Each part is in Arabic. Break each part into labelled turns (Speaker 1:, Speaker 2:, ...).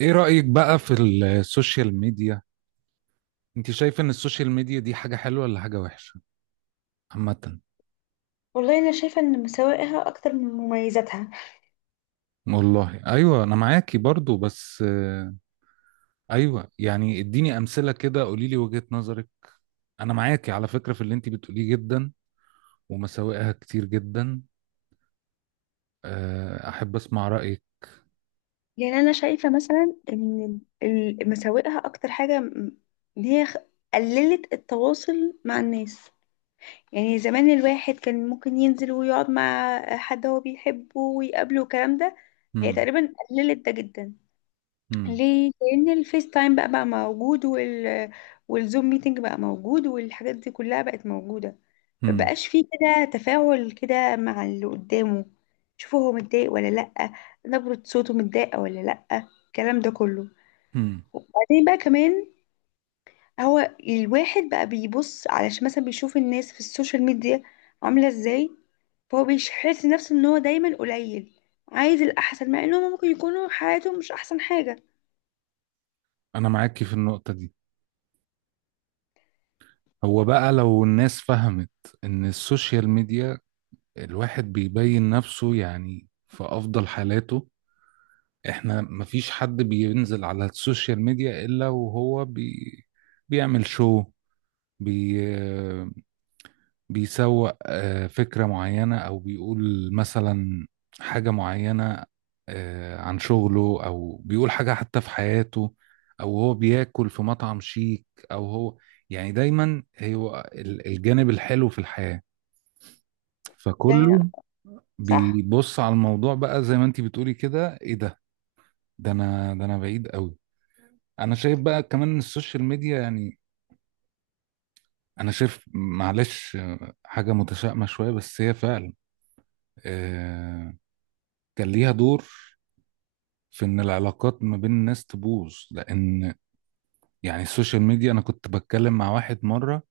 Speaker 1: ايه رأيك بقى في السوشيال ميديا؟ انت شايف ان السوشيال ميديا دي حاجة حلوة ولا حاجة وحشة عامة؟
Speaker 2: والله انا شايفه ان مساوئها اكتر من مميزاتها.
Speaker 1: والله ايوه انا معاكي برضو بس ايوه يعني اديني امثلة كده، قولي لي وجهة نظرك. انا معاكي على فكرة في اللي انت بتقوليه جدا، ومساوئها كتير جدا. احب اسمع رأيك.
Speaker 2: يعني انا شايفه مثلا ان مساوئها اكتر حاجه ان هي خ- قللت التواصل مع الناس. يعني زمان الواحد كان ممكن ينزل ويقعد مع حد هو بيحبه ويقابله والكلام ده. هي
Speaker 1: هم.
Speaker 2: تقريبا قللت ده جدا.
Speaker 1: هم.
Speaker 2: ليه؟ لان الفيس تايم بقى موجود والزوم ميتنج بقى موجود والحاجات دي كلها بقت موجوده.
Speaker 1: هم.
Speaker 2: مبقاش فيه كده تفاعل كده مع اللي قدامه، شوفه هو متضايق ولا لأ، نبرة صوته متضايقة ولا لأ، الكلام ده كله.
Speaker 1: هم.
Speaker 2: وبعدين بقى كمان هو الواحد بقى بيبص علشان مثلا بيشوف الناس في السوشيال ميديا عاملة ازاي، فهو بيحس نفسه ان هو دايما قليل، عايز الأحسن، مع انهم ممكن يكونوا حياتهم مش أحسن حاجة.
Speaker 1: انا معاكي في النقطة دي. هو بقى لو الناس فهمت ان السوشيال ميديا، الواحد بيبين نفسه يعني في افضل حالاته. احنا مفيش حد بينزل على السوشيال ميديا الا وهو بيعمل شو، بي بيسوق فكرة معينة، او بيقول مثلا حاجة معينة، عن شغله، او بيقول حاجة حتى في حياته، او هو بياكل في مطعم شيك، او هو يعني دايما هو الجانب الحلو في الحياة. فكله
Speaker 2: يعني صح،
Speaker 1: بيبص على الموضوع بقى زي ما انتي بتقولي كده، ايه ده؟ ده انا بعيد قوي. انا شايف بقى كمان إن السوشيال ميديا يعني، انا شايف معلش حاجه متشائمه شويه، بس هي فعلا آه، كان ليها دور في ان العلاقات ما بين الناس تبوظ، لان يعني السوشيال ميديا، انا كنت بتكلم مع واحد مره،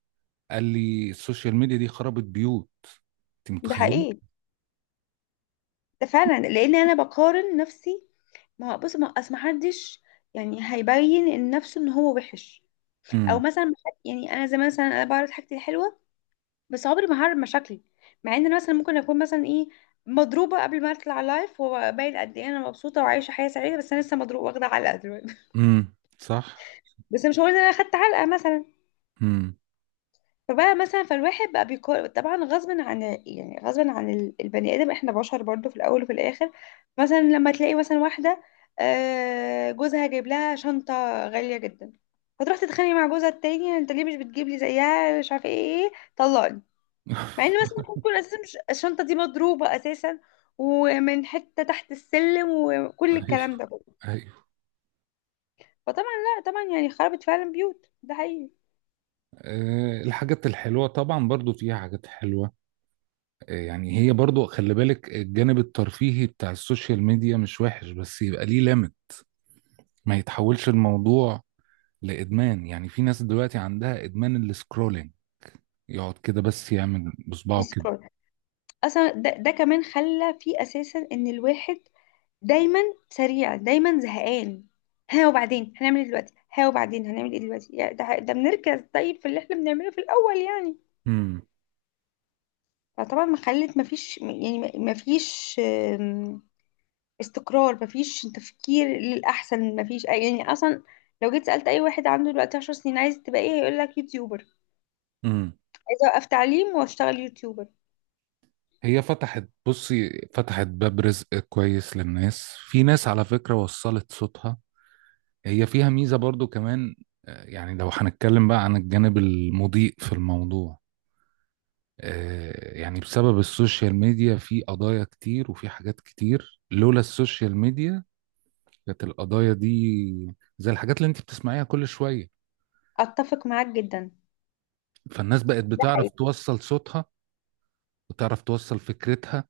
Speaker 1: قال لي السوشيال ميديا دي خربت بيوت. انت
Speaker 2: ده
Speaker 1: متخيل؟
Speaker 2: حقيقي. ده فعلا لأن أنا بقارن نفسي. ما بص، ما أصل محدش يعني هيبين إن نفسه إن هو وحش. او
Speaker 1: امم.
Speaker 2: مثلا يعني انا زي مثلا انا بعرض حاجتي الحلوه، بس عمري ما هعرض مشاكلي. مع ان انا مثلا ممكن اكون مثلا ايه، مضروبه قبل ما اطلع لايف، وباين قد ايه انا مبسوطه وعايشه حياه سعيده، بس انا لسه مضروبه واخده علقه دلوقتي.
Speaker 1: امم. صح.
Speaker 2: بس مش هقول ان انا اخدت علقه مثلا.
Speaker 1: امم.
Speaker 2: فبقى مثلا فالواحد بقى بيقارن طبعا غصب عن، يعني غصب عن البني ادم، احنا بشر برضو في الاول وفي الاخر. مثلا لما تلاقي مثلا واحده جوزها جايب لها شنطه غاليه جدا، فتروح تتخانق مع جوزها التاني: انت ليه مش بتجيب لي زيها، مش عارفه ايه ايه طلقني. مع ان مثلا ممكن تكون اساسا الشنطه دي مضروبه اساسا، ومن حته تحت السلم، وكل
Speaker 1: ايوه.
Speaker 2: الكلام ده كله.
Speaker 1: ايوه.
Speaker 2: فطبعا لا طبعا يعني خربت فعلا بيوت، ده حقيقي.
Speaker 1: أه، الحاجات الحلوه طبعا برضو فيها حاجات حلوه. يعني هي برضو خلي بالك، الجانب الترفيهي بتاع السوشيال ميديا مش وحش، بس يبقى ليه ليميت. ما يتحولش الموضوع لإدمان، يعني في ناس دلوقتي عندها إدمان السكرولينج. يقعد كده بس يعمل بصبعه كده.
Speaker 2: يسكرول. اصلا ده كمان خلى فيه اساسا ان الواحد دايما سريع، دايما زهقان. ها وبعدين هنعمل ايه دلوقتي، ها وبعدين هنعمل ايه دلوقتي، يعني ده بنركز طيب في اللي احنا بنعمله في الاول يعني.
Speaker 1: امم.
Speaker 2: فطبعا ما خلت ما فيش، يعني ما فيش استقرار، مفيش تفكير للأحسن، مفيش أي يعني أصلا. لو جيت سألت أي واحد عنده دلوقتي 10 سنين عايز تبقى إيه، هيقول لك يوتيوبر.
Speaker 1: امم.
Speaker 2: عايز أوقف تعليم وأشتغل يوتيوبر.
Speaker 1: هي فتحت، بصي، فتحت باب رزق كويس للناس، في ناس على فكرة وصلت صوتها. هي فيها ميزة برضو كمان. يعني لو هنتكلم بقى عن الجانب المضيء في الموضوع، يعني بسبب السوشيال ميديا في قضايا كتير، وفي حاجات كتير لولا السوشيال ميديا كانت القضايا دي زي الحاجات اللي انت بتسمعيها كل شوية.
Speaker 2: أتفق معاك جدا،
Speaker 1: فالناس بقت
Speaker 2: ده
Speaker 1: بتعرف
Speaker 2: حقيقي.
Speaker 1: توصل صوتها، وتعرف توصل فكرتها.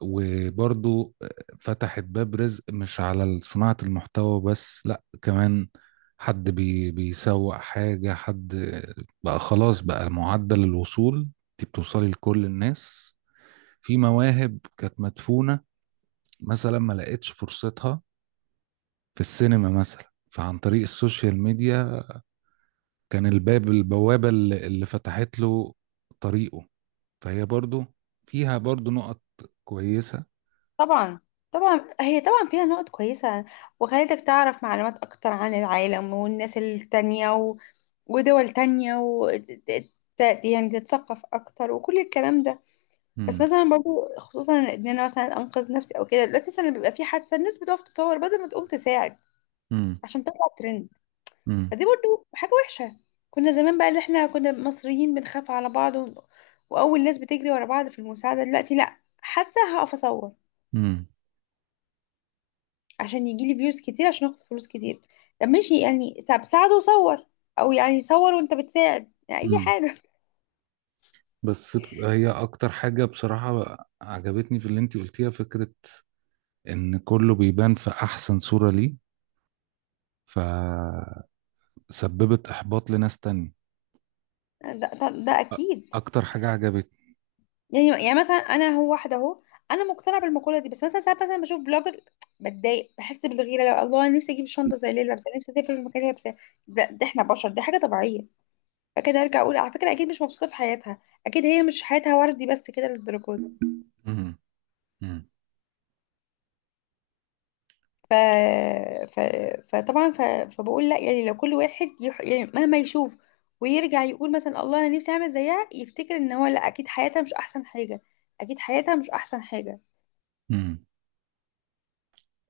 Speaker 1: وبرضو فتحت باب رزق، مش على صناعة المحتوى بس، لا كمان حد بيسوق حاجة، حد بقى خلاص، بقى معدل الوصول انت بتوصلي لكل الناس. في مواهب كانت مدفونة مثلا ما لقيتش فرصتها في السينما، مثلا فعن طريق السوشيال ميديا كان الباب، البوابة اللي فتحت له طريقه. فهي برضو فيها برضو نقط كويسة.
Speaker 2: طبعا، طبعا هي طبعا فيها نقط كويسة، وخلتك تعرف معلومات أكتر عن العالم والناس التانية ودول تانية يعني تتثقف أكتر وكل الكلام ده. بس
Speaker 1: امم.
Speaker 2: مثلا برضو خصوصا إن أنا مثلا أنقذ نفسي أو كده، دلوقتي مثلا بيبقى في حادثة الناس بتقف تصور بدل ما تقوم تساعد،
Speaker 1: امم.
Speaker 2: عشان تطلع ترند.
Speaker 1: امم.
Speaker 2: فدي برضو حاجة وحشة. كنا زمان بقى، اللي احنا كنا مصريين بنخاف على بعض وأول ناس بتجري ورا بعض في المساعدة، دلوقتي لأ، حتى هقف أصور
Speaker 1: امم.
Speaker 2: عشان يجيلي فيوز كتير، عشان آخد فلوس كتير. طب ماشي يعني ساعده وصور، أو يعني صور وأنت بتساعد، يعني أي
Speaker 1: امم.
Speaker 2: حاجة.
Speaker 1: بس هي اكتر حاجة بصراحة عجبتني في اللي انتي قلتيها، فكرة ان كله بيبان في احسن صورة ليه، فسببت احباط لناس تانية.
Speaker 2: ده
Speaker 1: أ-
Speaker 2: أكيد.
Speaker 1: اكتر حاجة عجبتني.
Speaker 2: يعني مثلا أنا هو واحدة أهو، أنا مقتنعة بالمقولة دي، بس مثلا ساعات مثلا بشوف بلوجر بتضايق، بحس بالغيرة، لو الله أنا نفسي أجيب شنطة زي اللي هي لابسة، نفسي أسافر المكان اللي هي لابساه. ده إحنا بشر، دي حاجة طبيعية. فكده ارجع اقول على فكره اكيد مش مبسوطه في حياتها، اكيد هي مش حياتها وردي بس كده للدرجه دي. ف... ف... فطبعا فبقول لا يعني، لو كل واحد يعني مهما يشوف ويرجع يقول مثلا الله انا نفسي اعمل زيها، يفتكر ان هو لا، اكيد حياتها مش احسن حاجه، اكيد حياتها مش احسن حاجه.
Speaker 1: امم.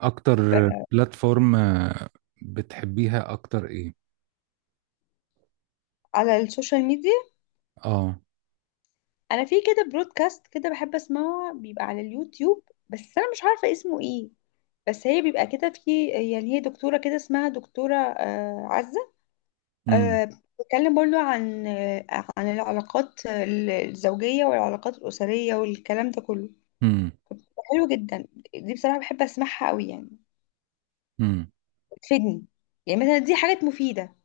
Speaker 1: اكتر
Speaker 2: ف...
Speaker 1: بلاتفورم بتحبيها اكتر ايه؟
Speaker 2: على السوشيال ميديا،
Speaker 1: اه.
Speaker 2: انا في كده برودكاست كده بحب اسمعه بيبقى على اليوتيوب، بس انا مش عارفه اسمه ايه، بس هي بيبقى كده، في يعني هي دكتوره كده اسمها دكتوره عزة.
Speaker 1: امم.
Speaker 2: أه. بتكلم برضو عن العلاقات الزوجية والعلاقات الأسرية والكلام ده كله.
Speaker 1: امم.
Speaker 2: بتبقى حلوة جدا، دي بصراحة بحب أسمعها قوي يعني.
Speaker 1: امم.
Speaker 2: بتفيدني، يعني مثلا دي حاجات مفيدة.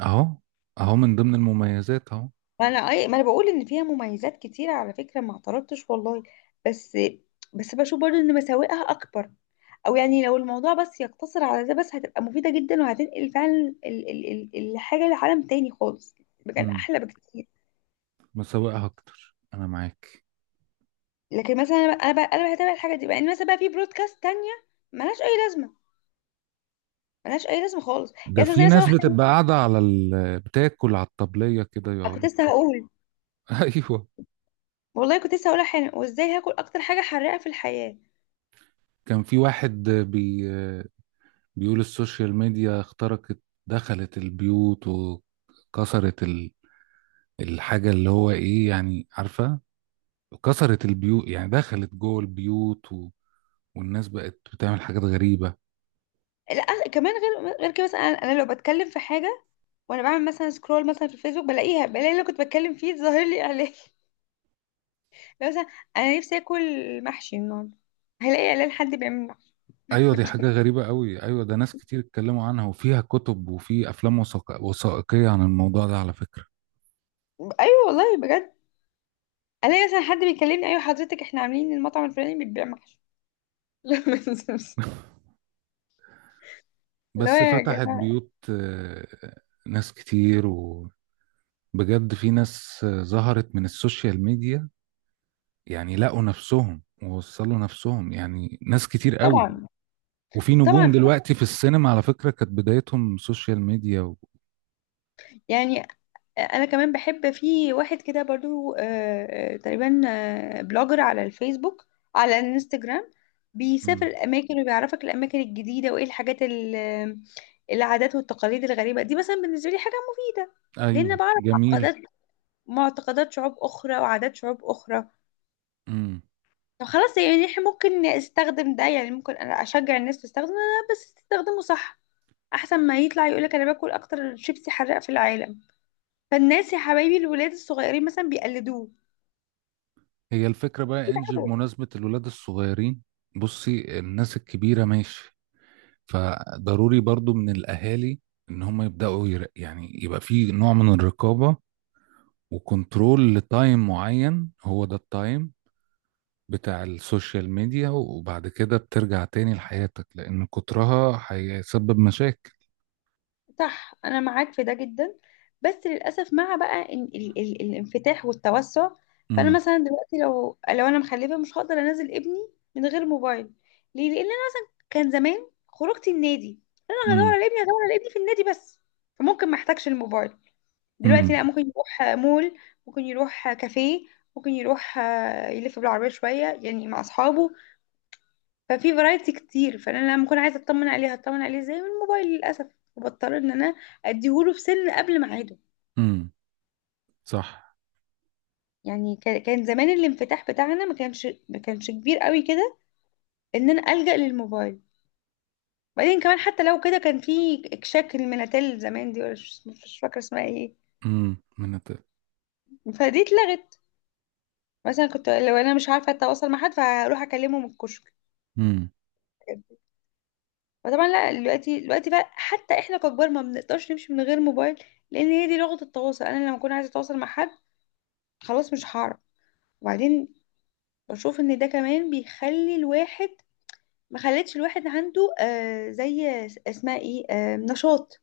Speaker 1: اهو، اهو من ضمن المميزات اهو.
Speaker 2: ما أنا أي، ما أنا بقول إن فيها مميزات كتيرة على فكرة، ما اعترضتش والله. بس بس بشوف برضو إن مساوئها أكبر. أو يعني لو الموضوع بس يقتصر على ده بس، هتبقى مفيدة جدا، وهتنقل فعلا ال- ال- الحاجة لعالم تاني خالص، مكان
Speaker 1: امم.
Speaker 2: أحلى بكتير.
Speaker 1: مسوقها اكتر، انا معاك.
Speaker 2: لكن مثلا انا بقى انا بقى هتابع الحاجه دي بقى ان مثلا بقى في برودكاست تانية ملهاش اي لازمه، ملهاش اي لازمه خالص. يا
Speaker 1: ده
Speaker 2: أستاذ
Speaker 1: في
Speaker 2: زي مثلا
Speaker 1: ناس
Speaker 2: واحد،
Speaker 1: بتبقى قاعدة على بتاكل على الطبلية كده
Speaker 2: كنت
Speaker 1: يقعدوا.
Speaker 2: لسه هقول.
Speaker 1: ايوه.
Speaker 2: والله كنت لسه هقولها حالا، وازاي هاكل اكتر حاجه حراقه في الحياه.
Speaker 1: كان في واحد بيقول السوشيال ميديا اخترقت، دخلت البيوت وكسرت الحاجة اللي هو ايه يعني، عارفة، كسرت البيوت يعني دخلت جوه البيوت، والناس بقت بتعمل حاجات غريبة.
Speaker 2: لا كمان غير كده، مثلا أنا لو بتكلم في حاجه وانا بعمل مثلا سكرول مثلا في الفيسبوك، بلاقيها، بلاقي اللي كنت بتكلم فيه ظاهر لي اعلان لو مثلا انا نفسي اكل محشي النهارده، هلاقي اعلان حد بيعمل محشي.
Speaker 1: ايوه دي حاجة غريبة قوي، ايوه، ده ناس كتير اتكلموا عنها، وفيها كتب، وفي افلام وثائقية عن الموضوع ده على فكرة.
Speaker 2: ايوه والله بجد. الاقي مثلا حد بيكلمني: ايوه حضرتك احنا عاملين المطعم الفلاني بيبيع محشي. لا، اللي هو
Speaker 1: بس
Speaker 2: يا
Speaker 1: فتحت
Speaker 2: جماعه.
Speaker 1: بيوت، ناس كتير، وبجد في ناس ظهرت من السوشيال ميديا، يعني لقوا نفسهم ووصلوا نفسهم، يعني ناس كتير قوي.
Speaker 2: طبعا
Speaker 1: وفي
Speaker 2: طبعا،
Speaker 1: نجوم
Speaker 2: في
Speaker 1: دلوقتي في السينما على فكرة كانت بدايتهم سوشيال ميديا و...
Speaker 2: يعني، انا كمان بحب في واحد كده برضو تقريبا بلوجر على الفيسبوك، على الانستجرام. بيسافر
Speaker 1: مم.
Speaker 2: الاماكن وبيعرفك الاماكن الجديده، وايه الحاجات العادات والتقاليد الغريبه دي، مثلا بالنسبه لي حاجه مفيده. لان
Speaker 1: ايوه
Speaker 2: بعرف
Speaker 1: جميل.
Speaker 2: معتقدات شعوب اخرى وعادات شعوب اخرى. طب خلاص يعني احنا ممكن استخدم ده، يعني ممكن انا اشجع الناس تستخدم ده، بس تستخدمه صح. احسن ما يطلع يقولك انا باكل اكتر شيبسي حراق في العالم، فالناس يا حبايبي الولاد الصغيرين مثلا بيقلدوه.
Speaker 1: هي الفكرة بقى انجي،
Speaker 2: برافو.
Speaker 1: بمناسبة الولاد الصغيرين، بصي الناس الكبيرة ماشي، فضروري برضو من الأهالي إن هم يبدأوا يعني يبقى في نوع من الرقابة وكنترول لتايم معين، هو ده التايم بتاع السوشيال ميديا، وبعد كده بترجع تاني لحياتك، لأن كترها هيسبب مشاكل.
Speaker 2: صح، انا معاك في ده جدا. بس للاسف مع بقى إن ال ال الانفتاح والتوسع، فانا
Speaker 1: امم.
Speaker 2: مثلا دلوقتي لو انا مخلفه مش هقدر انزل ابني من غير موبايل. ليه؟ لان انا كان زمان خروجتي النادي. انا هدور
Speaker 1: امم.
Speaker 2: على ابني هدور على ابني في النادي بس، فممكن ما احتاجش الموبايل. دلوقتي لا،
Speaker 1: امم.
Speaker 2: ممكن يروح مول، ممكن يروح كافيه، ممكن يروح يلف بالعربيه شويه يعني مع اصحابه. ففي فرايتي كتير، فانا لما اكون عايزه اطمن عليه هطمن عليه ازاي؟ من الموبايل للاسف. وبضطر ان انا اديهوله في سن قبل ميعاده.
Speaker 1: امم. صح.
Speaker 2: يعني كان زمان الانفتاح بتاعنا ما كانش كبير قوي كده، ان انا الجا للموبايل. بعدين كمان حتى لو كده، كان في اكشاك المناتيل زمان دي، ولا مش فاكره اسمها ايه،
Speaker 1: امم.
Speaker 2: فدي اتلغت. مثلا كنت لو انا مش عارفه اتواصل مع حد، فهروح اكلمه من الكشك.
Speaker 1: امم.
Speaker 2: فطبعا لا، دلوقتي بقى حتى احنا ككبار ما بنقدرش نمشي من غير موبايل، لان هي دي لغه التواصل. انا لما اكون عايزه اتواصل مع حد خلاص مش هعرف. وبعدين بشوف ان ده كمان بيخلي الواحد، ما خلتش الواحد عنده زي اسمها ايه نشاط.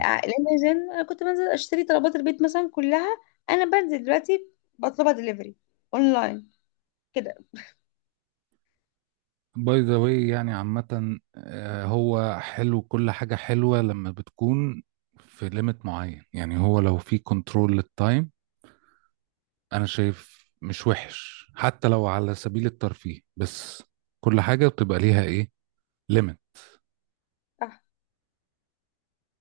Speaker 2: لان زمان انا كنت بنزل اشتري طلبات البيت مثلا كلها، انا بنزل. دلوقتي بطلبها دليفري اونلاين كده.
Speaker 1: باي ذا واي يعني عامة، هو حلو، كل حاجة حلوة لما بتكون في ليميت معين، يعني هو لو في كنترول للتايم أنا شايف مش وحش، حتى لو على سبيل الترفيه، بس كل حاجة بتبقى ليها إيه، ليميت.
Speaker 2: آه.